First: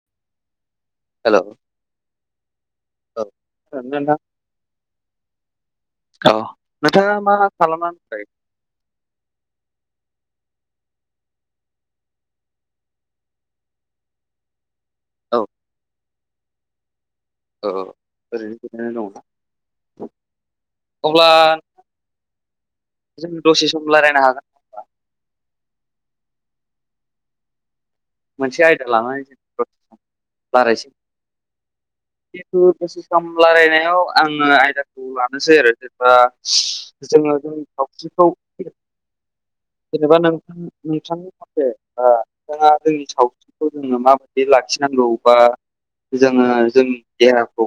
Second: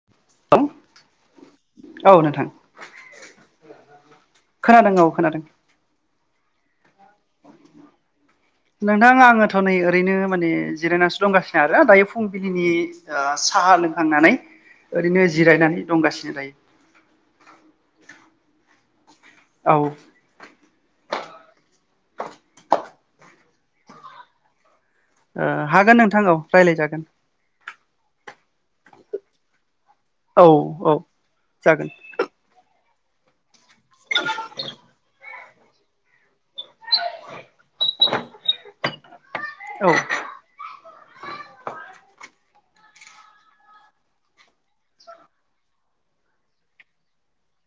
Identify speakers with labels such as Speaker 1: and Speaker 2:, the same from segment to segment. Speaker 1: [unintelligible]
Speaker 2: हेल' औ
Speaker 1: नोंथां
Speaker 2: नोंथां
Speaker 1: खोनादों औ खोनादों
Speaker 2: औ नोंथाङा मा खालामना होनबाय?
Speaker 1: नोंथां आङोथ' नै ओरैनो माने जिरायनानैसो दंगासिनो आरो दायो फुंबिलिनि ओ साहा लोंखांनानै ओरैनो
Speaker 2: औ
Speaker 1: जिरायनानै दंगासिनो दायो।
Speaker 2: औ ओरैनो गोजनो
Speaker 1: औ
Speaker 2: दंना
Speaker 1: ओ
Speaker 2: अब्ला जों दसे सम रायज्लायनो हागोन।
Speaker 1: हागोन नोंथां रायज्लायजागोन
Speaker 2: मोनसे आयदा लानानै जों
Speaker 1: औ औ जागोन
Speaker 2: गोसख रायलायनायाव आङो आयदाखौ लानानै मोननोसै आरो जेनेबा जोङो जों सावथि्रिखौ
Speaker 1: औ
Speaker 2: जेनेबा नोंथां नोंथां से नोंथाङा जोंनि सावस्रिखौ जोङो माबायदि लाखिनांगौ बा जोङो जोंनि देहाखौ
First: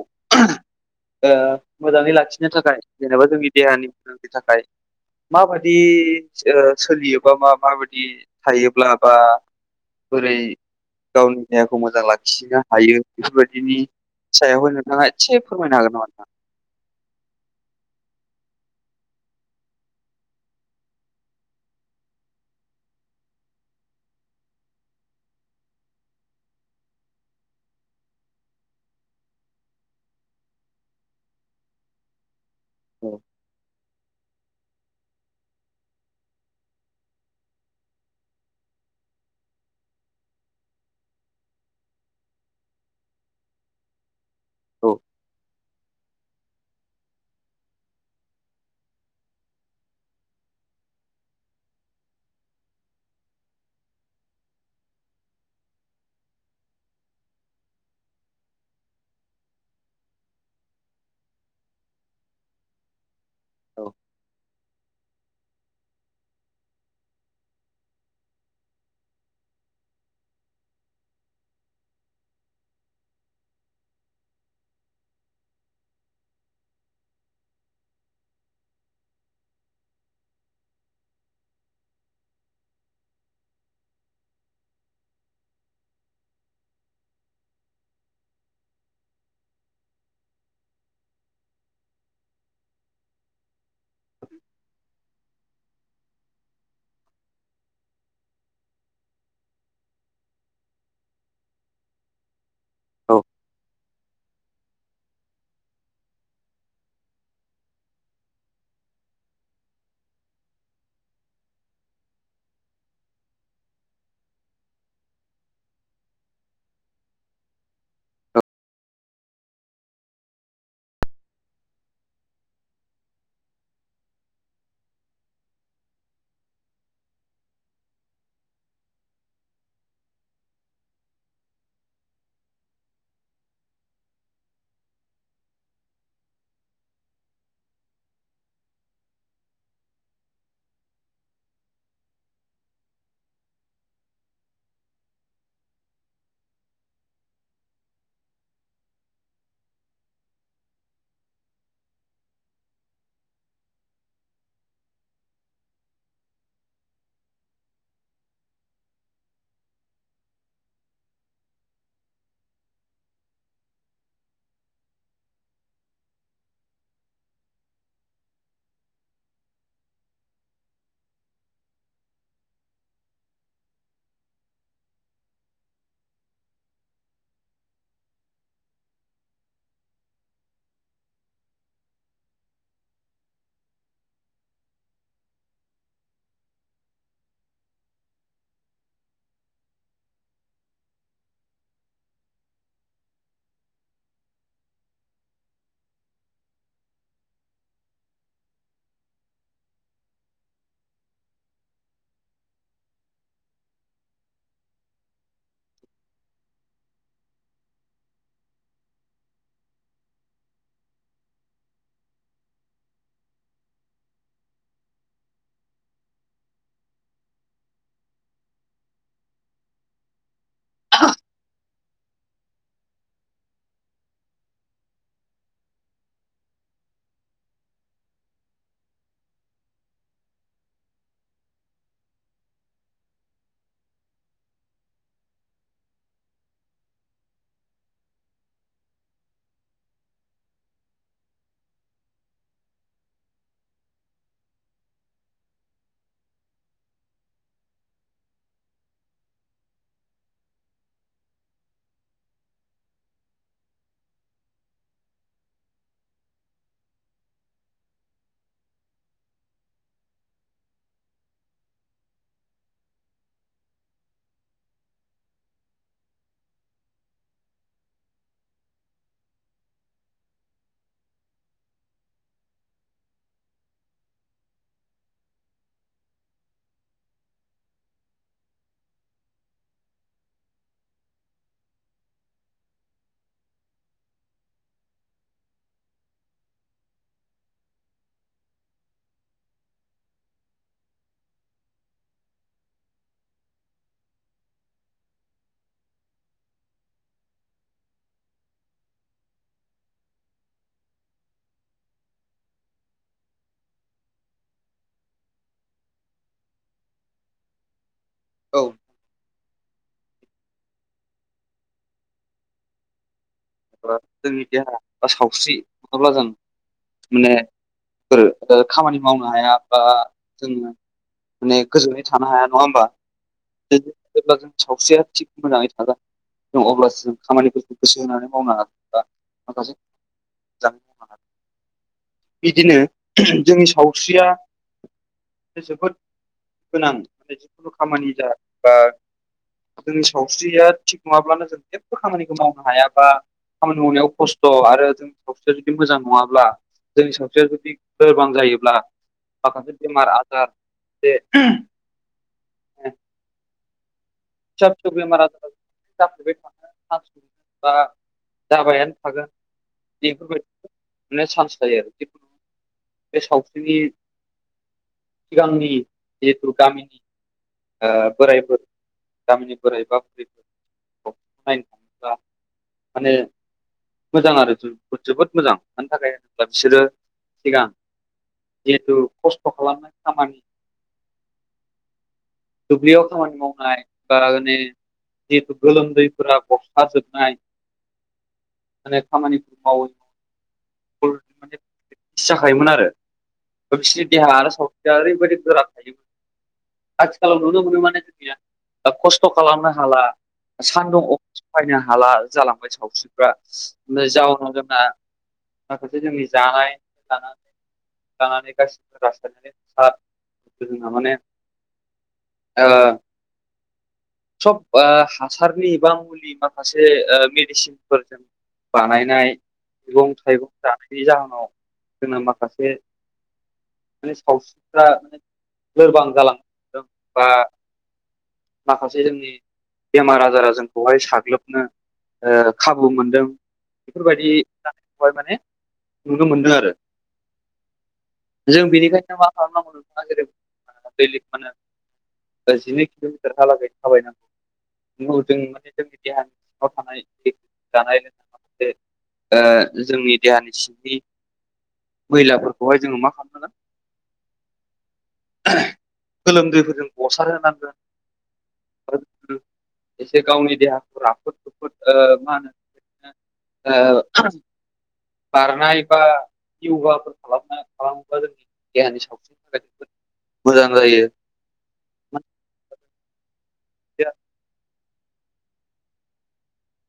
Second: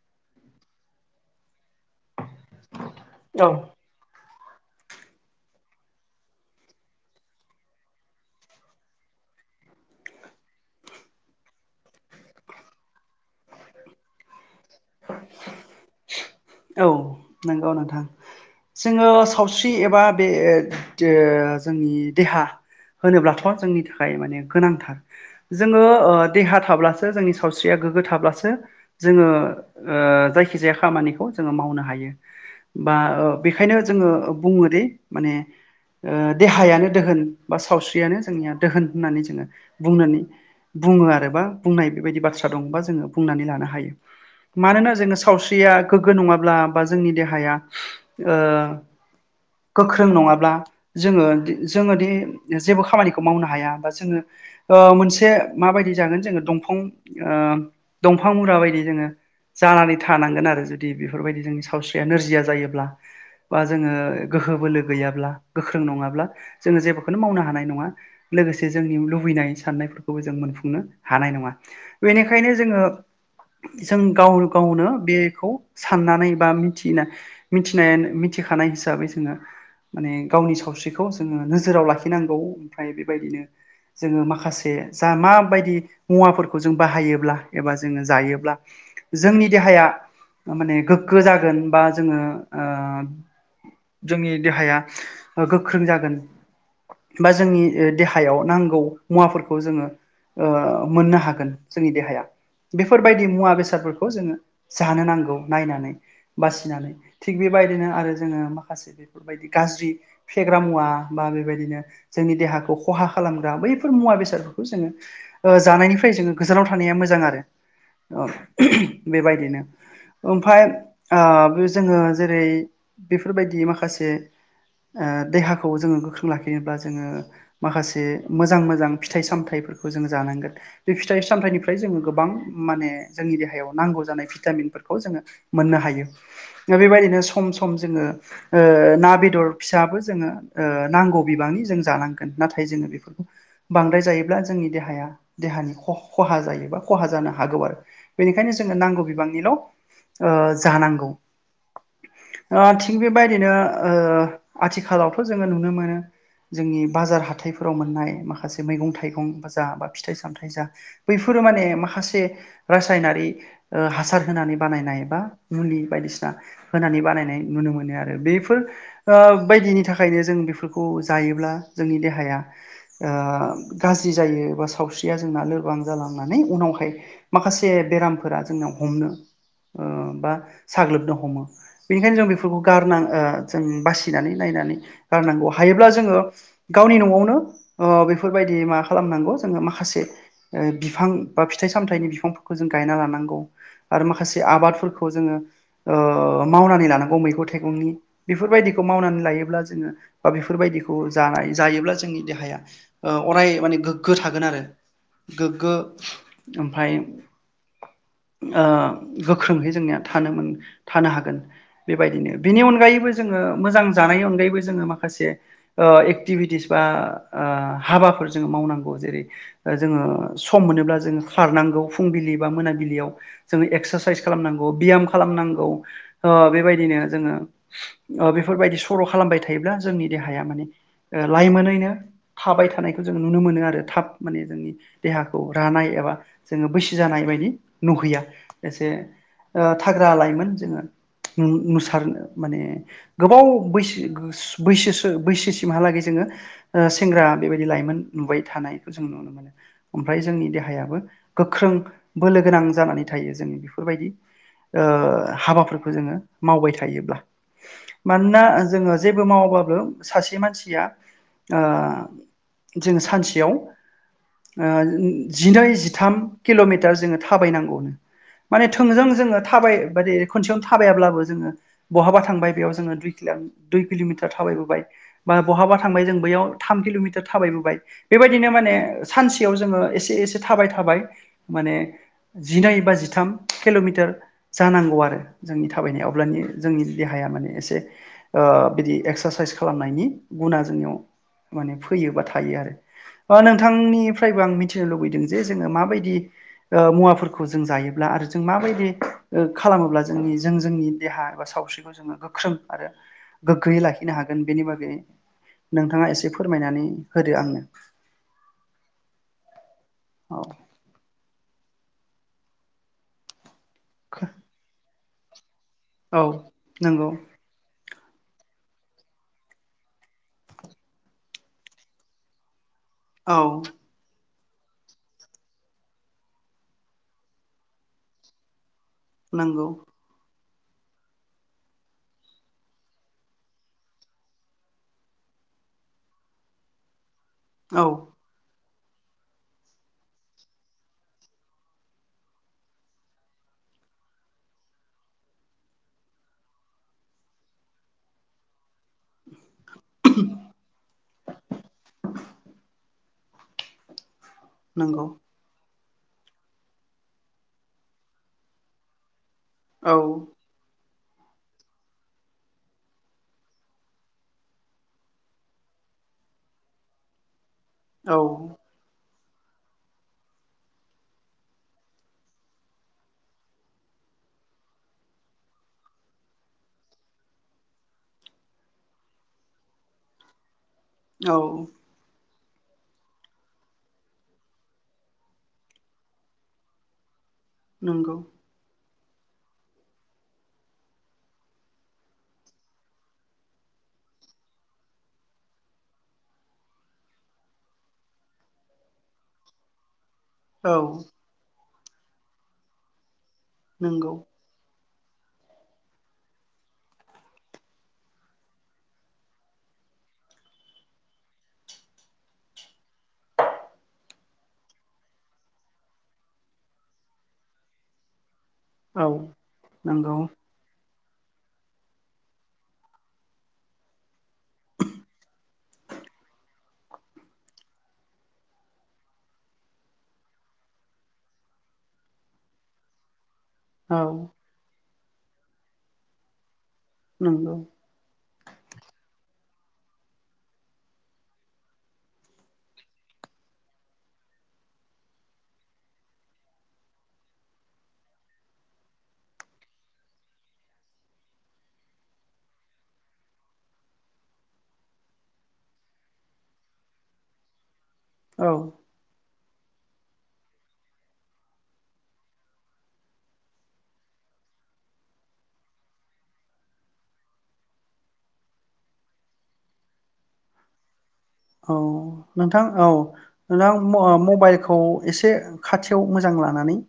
Speaker 2: ओ मोजाङै लाखिनो थाखाय जेनेबा
Speaker 1: औ
Speaker 2: जोंनि देहानि मांनि थाखाय माबादि ओ सोलियोबा मा माबायदि थायोब्ला बा बोरै गावनि देहाखौ मोजां लाखिनो हायो बेफोरबायदिनि सायावायबो नोंथाङा एसे फोरमायनोहागोन नामा ना?
Speaker 1: औ नों गौ नोंथां जोङो सावस्रि एबा बे ओ दो जोंनि देहा होनोब्लाथ' जोंनि थाखाय माने गोनांथार जोङो ओ देहा थाब्लासो जोंनि सावस्रिया गोग्गो थाब्लासो जोङो ओ जायखिजाया खामानिखौ जोङो मावनो हायो। बा
Speaker 2: औ
Speaker 1: ओ बेखायनो जोङो बुङोदि माने ओ देहायानो दोहोन बा सावस्रियानो जोंनिया दोहोन होननानै जोङो बुंनानै? बुङो आरोबा बुंनाय बेबायदि बाथ्रा दंबा जोङो बुंनानै लानो हायो। मानोना जोङो सावस्रिया गोग्गो नङाब्ला बा जोंनि देहाया गोख्रों नङाब्ला जोङो जोङोदि जेबो खामानिखौ मावनो हाया बा जोङो ओ मोनसे माबायदि जागोन जोङो दंफां दंफां मुरा बायदि जोङो जानानै थानांगोन आरो जुदि बेफोरबायदि जोंनि सा सावस्रिया नोरजिया जायोब्ला बा
Speaker 2: औ
Speaker 1: जोङो गोहो बोलो गैयाब्ला गोख्रों नङाब्ला जोङो जेबोखौनो मावनो हानाय नङा लोगोसे जोंनि लुबैनाय साननायफोरखौबो जों मोनफुंनो हानाय नङा बेनिखायनो जोङो जों गाव गावनो बेखौ साननानै बा मिथिना मिथिनाय मिथिखानाय हिसाबै जोङो माने गावनि सावस्रिखौ जोङो नोजोराव लाखिनांगौ ओमफ्राय बेबायदिनो जोङो माखासे जा माबायदि मुवाफोरखौ जों बाहायोब्ला एबा जोङो जायोब्ला जोंनि देहाया माने गोग्गो जागोन बा जोङो ओ जोंनि देहाया ओ गोख्रों जागोन बा जोंनि ओ देहायाव नांगौ मुवाफोरखौ जोङो ओ मोननो हागोन जोंनि देहाया
Speaker 2: औ
Speaker 1: बेफोरबायदि मुवा बेसादफोरखौ जोङो जानो नांगौ नायनानै बासिनानै थिग बेबायदिनो आरो जोङो माखासे बेफोरबायदि गाज्रि फेग्रा मुवा बा बेबायदिनो जोंनि देहाखौ खहा खालामग्रा बैफोर मुवा बेसादफोरखौ जोङो ओ जानायनिफ्राय जोङो गोजानाव थानाया मोजां आरो औ बेबायदिनो ओमफ्राय ओ बे जोङो जेरै बेफोरबायदि माखासे ओ देहाखौ जोङो गोख्रों लाखिनोब्ला जोङो माखासे मोजां मोजां फिथाइ सामथाइफोरखौ जों जानांगोन बे फिथाइ सामथाइनिफ्राय जोङो गोबां माने जोंनि देहायाव नांगौ जानाय भिटामिनफोरखौ जोङो मोननो हायो दा बेबायदिनो सम सम जोङो ओ ना, बेदर फिसाबो जोङो ओ नांगौ बिबांनि जों जानांगोन नाथाय जोङो बेफोरखौ बांद्राय जायोब्ला जोंनि देहाया देहानि खहा जायो बा खहा जानो हागौ आरो बेनिखायनो जोङो नांगौ बिबांनिल' ओ जानांगौ ओ थिग बेबायदिनो आथिखालावथ' जोङो नुनो मोनो जोंनि बाजार हाथाइफोराव मोननाय माखासे मैगं थाइगं बा जा बा फिथाइ सामथायाइ जा बैफोरो माने माखासे रासायनारि ओ हासार होनानै बानायनाय बा मुलि बायदिसिना होनानै बानायनाय नुनो मोनो आरो बेफोर ओ बिबायदिनि थाखायनो जों बेफोरखौ जायोब्ला जोंनि देहाया गाज्रि जायो बा सावस्रिया जोंना लोरबां जालांनानै उनावहाय माखासे बेरामफोरा जोंनियाव हमनो बा साग्लोबनो हमो बेनिखायनो जों बेफोरखौ गारनां ओ जों बासिनानै नायनानै गारनांगौ हायोब्ला जोङो गावनि न'आवनो ओ बेफोरबायदि मा खालामनांगौ जोङो माखासे ओ बिफां बा फिथाइ सामथायाइनि बिफांफोरखौ जों गायना लानांगौ आरो माखासे आबादफोरखौ जोङो ओ मावनानै लानांगौ मैगं थाइगंनि बेफोरबायदिखौ मावनानै लायोब्ला जोङो बा बेफोरबायदिखौ जानाय जायोब्ला जोंनि देहाया ओ अराय माने गोग्गो थागोन आरो गोग्गो ओमफ्राय ओ गोख्रोङै जोंनिया थानो मोन थानो हागोन बेबायदिनो बेनि अनगायैबो जोङो मोजां जानायनि अनगायैबो जोङो माखासे ओ एक्टिभिटिस बा ओ हाबाफोर जोङो मावनांगौ जेरै जोङो सम मोनोब्ला जोङो खारनांगौ फुंबिलि बा मोनाबिलियाव जोङो एक्सारसाइस खालामनांगौ बियाम खालामनांगौ ओ बेबायदिनो जोङो ओ बेफोरबायदि सर' खालामबाय थायोब्ला जोंनि देहाया माने ओ लाइमोनैनो थाबाय थानायखौ जों नुनो मोनो आरो थाब माने जोंनि देहाखौ रानाय एबा जोङो बैसो जानाय बायदि नुहैया एसे ओ थाग्रा लाइमोन जोङो नु-नुसारनो माने गोबाव बैसो बैसोसो बैसोसिमहालागै जोङो सेंग्रा बेबायदि लाइमोन नुबाय थानायखौ जों नुनो मोनो। ओमफ्राय जोंनि देहायाबो गोख्रों बोलो गोनां जानानै थायो। जों बेफोरबायदि ओ हाबाफोरखौ जोङो मावबाय थायोब्ला। मानोना जोङो जेबो मावाबाबो सासे मानसिया ओ जों सानसेयाव जिनै जिथाम किल'मिटार जोङो थाबायनांगौनो। माने थोंजों जोङो थाबाय बाददि खनसेयावनो थाबायाब्लाबो जोङो बहाबा थांबाय बेयाव जोङो दुइ किला दुइ किल'मिटार थाबायबोबाय। बा बहाबा थांबाय जों बैयाव थाम किल'मिटार थाबायबोबाय। बेबायदिनो माने सानसेयाव जोङो एसे एसे थाबाय थाबाय माने जिनै बा जिथाम किल'मिटार जानांगौ आरो जोंनि थाबायनाया, अब्लानि जोंनि देहाया माने एसे बिदि एक्सारसाइस खालामनायनि गुना जोंनियाव माने फैयो बा थायो आरो। नोंथांनिफ्रायबो आं मिथिनो लुबैदों जे जोङो माबायदि मुवाफोरखौ जों जायोब्ला आरो जों माबायदि खालामोब्ला जोंनि जों जोंनि देहा एबा सावस्रिखौ जोङो गोख्रों आरो गोग्गोयै लाखिनो हागोन बेनि बागै नोंथाङा एसे फोरमायनानै होदो आंनो।
Speaker 2: औ।
Speaker 1: अह।
Speaker 2: जोंनि देहा बा सावस्रि नङाब्ला
Speaker 1: औ
Speaker 2: जों
Speaker 1: नंगौ
Speaker 2: माने फोरो खामानि मावनो हाया बा जोङो माने गोजोनै थानो हाया नङा होमबा?
Speaker 1: औ।
Speaker 2: जेब्ला जों सावस्रिया थिग मोजाङै थागोन जों अब्लासो जों खामानिफोरखौ गोसो होनानै मावनो हागोन बा
Speaker 1: नंगौ
Speaker 2: माखसे मोजाङै थानो हागोन। बिदिनो जोंनि सावस्रिया जोबोद गोनां माने जिखुनु
Speaker 1: औ
Speaker 2: खामानि जा बा जोंनि सावस्रिया थिग नङाब्लानो जों जेबो खामानिखौ मावनो हाया बा खामानि मावनायाव खस्थ आरो जों सावस्रिया जुदि मोजां नङाब्ला जोंनि सावस्रिया जुदि लोरबां जायोब्ला माखासे बेमार आजार जे फिसा फिसौ
Speaker 1: नंगौ
Speaker 2: बेमार आजार जाफ्लेबाय थानो बा जाबायानो हागोन
Speaker 1: औ
Speaker 2: बेफोरबायदि माने चान्स थायो आरो जिखुनु बे सावस्रिनि सिगांनि जिहेथु गामिनि ओ
Speaker 1: औ
Speaker 2: बोरायफोर गामिनि बोराइ एबा बुरै नायनो थाङोब्ला माने मोजां आरो जोबोद मोजां मानि थाखाय होनब्ला बिसोरो सिगां जिहेथु खस्थ खालामनाय खामानि
Speaker 1: औ।
Speaker 2: दुब्लियाव खामानि मावनाय बा जिहेथु गोलोमदैफोरा गसार जोबनाय
Speaker 1: नंगौ।
Speaker 2: माने खामानि मावो फुल माने बि जाखायोमोन आरो बिसोरनि देहा आरो सावस्रिया ओरैबायदि गोरा थायो। आथिखालाव नुनो मोनो माने जोंनिया खस्थ' खालामनो हाला।
Speaker 1: औ
Speaker 2: सान्दुं अखा सहायनो हाला जालांबाय सावस्रिफ्रा।
Speaker 1: नंगौ
Speaker 2: जाउनाव जोंना माखासे जोंनि जानाय थानाय लानानै गासिबो रासायनारि हा जोंहा माने ओ सब हासारनि बा मुलि माखासे ओ मेडिसिनफोरजों
Speaker 1: औ
Speaker 2: बानायनाय मैगं
Speaker 1: नंगौ
Speaker 2: थाइगं जानायनि जाहोनाव जोंना माखासे माने सावस्रिफ्रा लोरबां जालांदों बा माखासे जोंनि बेमार आजारा जोंखौहाय साग्लोबनो ओ खाबु मोनदों
Speaker 1: औ
Speaker 2: बेफोरबायदि जानायखौहाय माने नुनो मोनदों आरो।
Speaker 1: नंगौ।
Speaker 2: जों बेनिखायनो मा खालामनांगौ नोंथाङा जेरै दैलि मानो ओ जिनै किल'मिटारहालागै थाबायनांगौ [inaudible] [inaudible] ओ जोंनि देहानि सिंनि मैलाफोरखौहाय जोङो मा खालामनांगोन गोलोमदैफोरजों गसारहोनांगोन।
Speaker 1: औ
Speaker 2: आरो [inaudible] एसे गावनि देहाखौ राफोद रुफोद ओ मा होनो [inaudible] ओ बारनाय बा योगाफोर खालामना खालामोबा जोंनि देहानि सावस्रिनि थाखाय जोबोद मोजां जायो।
Speaker 1: औ नोंथां औ नोंथां म आ मबाइलखौ एसे खाथियाव मोजां लानानै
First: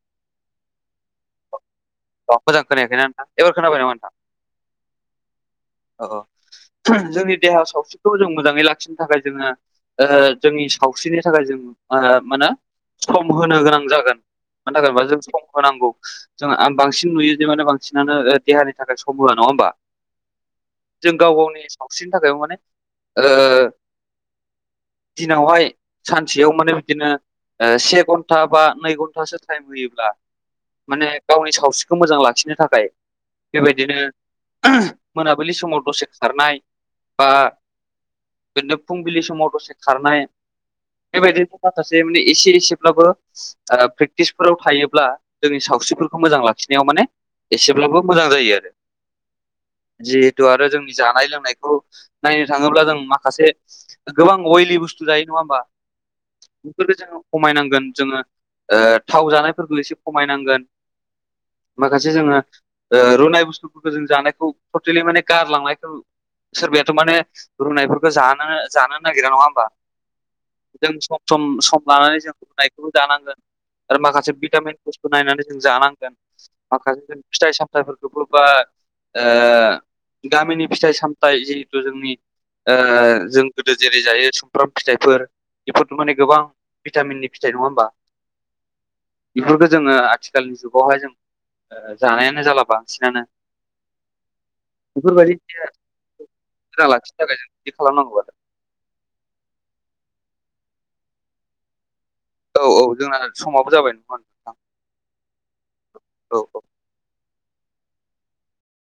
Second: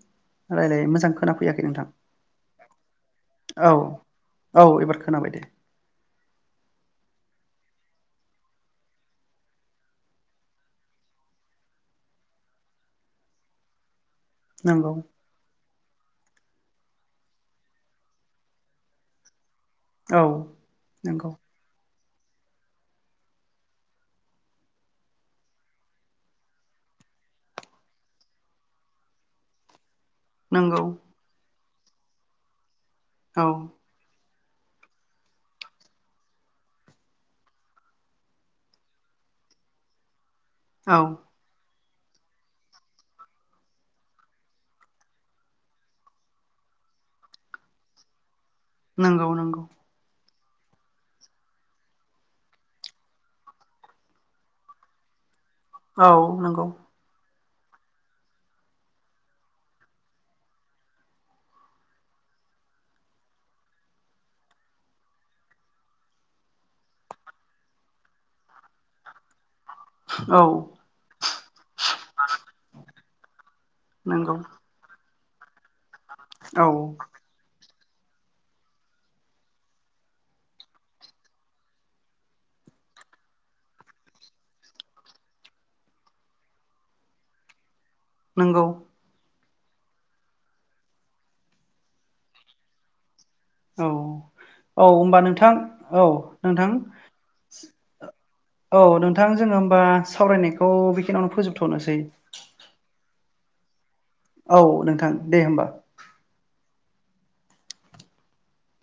Speaker 1: रायलाय मोजां खोनाफैयाखै नोंथां।
Speaker 2: अ मोजां खोनायाखैना नोंथां एबार
Speaker 1: औ
Speaker 2: खोनाबाय नामा नोंथां?
Speaker 1: औ एबार खोनाबाय दे।
Speaker 2: अ औ जोंनि देहायाव सावस्रिखौ जों मोजाङै लाखिनो थाखाय जोङो ओ जोंनि सावस्रिनि थाखाय जों मा होने मानो सम होनो गोनां जागोन। मानो
Speaker 1: नंगौ
Speaker 2: थाखायबा जों सम होनांगौ। जों आं बांसिन नुयो जे माने बांसिनानो ओ देहानि थाखाय सम होआ नङा होनबा?
Speaker 1: औ।
Speaker 2: जों
Speaker 1: नंगौ
Speaker 2: गाव गावनि सावस्रिनि थाखाय माने ओ दिनावहाय सानसेयाव माने बिदिनो ओ से घन्टा बा नै घन्टासो टाइम होयोब्ला
Speaker 1: नंगौ
Speaker 2: माने गावनि सावस्रिखौ मोजां लाखिनो थाखाय
Speaker 1: औ
Speaker 2: बेबायदिनो मोनाबिलि समाव दसे खारनाय बा बिदनो फुंबिलि समाव दसे खारनाय
Speaker 1: औ
Speaker 2: बे बायदिनो माखासे माने एसे एसेब्लाबो ओ प्रेक्टिसफोराव थायोब्ला जोंनि सावस्रिफोरखौ मोजां लाखिनायाव माने एसेब्लाबो मोजां जायो आरो।
Speaker 1: नोंगौ नंगौ।
Speaker 2: जिहेथु आरो जोंनि जानाय लोंनायखौ नायनो थाङोब्ला जों माखासे गोबां अयलि बुस्थु जायो नङा होमबा
Speaker 1: औ नंगौ
Speaker 2: बेफोरखो जोंङो खमायनांगोन जोङो ओ थाव जानायफोरखौ एसे खमायनांगोन। माखासे जोङो ओ रुनाय बुस्थुफोरखो जों जानायखौ टटेलि माने गारलांनायखो सोरबायाथ' माने रुनायफोरखौ जनोनो जानो नागिरा नङा होमबा?
Speaker 1: औ।
Speaker 2: जों सम सम सम लानानै जों रुनायखौबो जानांगोन। आरो माखासे
Speaker 1: नंगौ
Speaker 2: भिटामिन बस्थु नायनानै जों जानांगोन
Speaker 1: औ
Speaker 2: माखासे जों फिथाइ सामथाइफोरखौबो बा ओ गामिनि फिथाइ सामथाइ जिहेथु जोंनि ओ जों गोदो जेरै जायो सुमफ्राम फिथाइफोर बेफोरथ' माने गोबां भिटामिननि फिथाइ नङा होमबा?
Speaker 1: नोंगौ।
Speaker 2: इफोरखो जोङो आथिखालनि जुगावहाय जों ओ जानायानो जाला बांसिनानो।
Speaker 1: औ औ होनबा
Speaker 2: बेफोरबायदि
Speaker 1: नोंथां औ नोंथां
Speaker 2: मोजां लाखिनो थाखाय जों बिदि खालामनांगौ आरो
Speaker 1: औ नोंथां जोङो होमबा सावरायनायखौ बेखिनियावनो फोजोबथ'नोसै।
Speaker 2: औ औ जोंना समावबो जाबाय नंगौ
Speaker 1: औ नोंथां दे होमबा
Speaker 2: औ औ।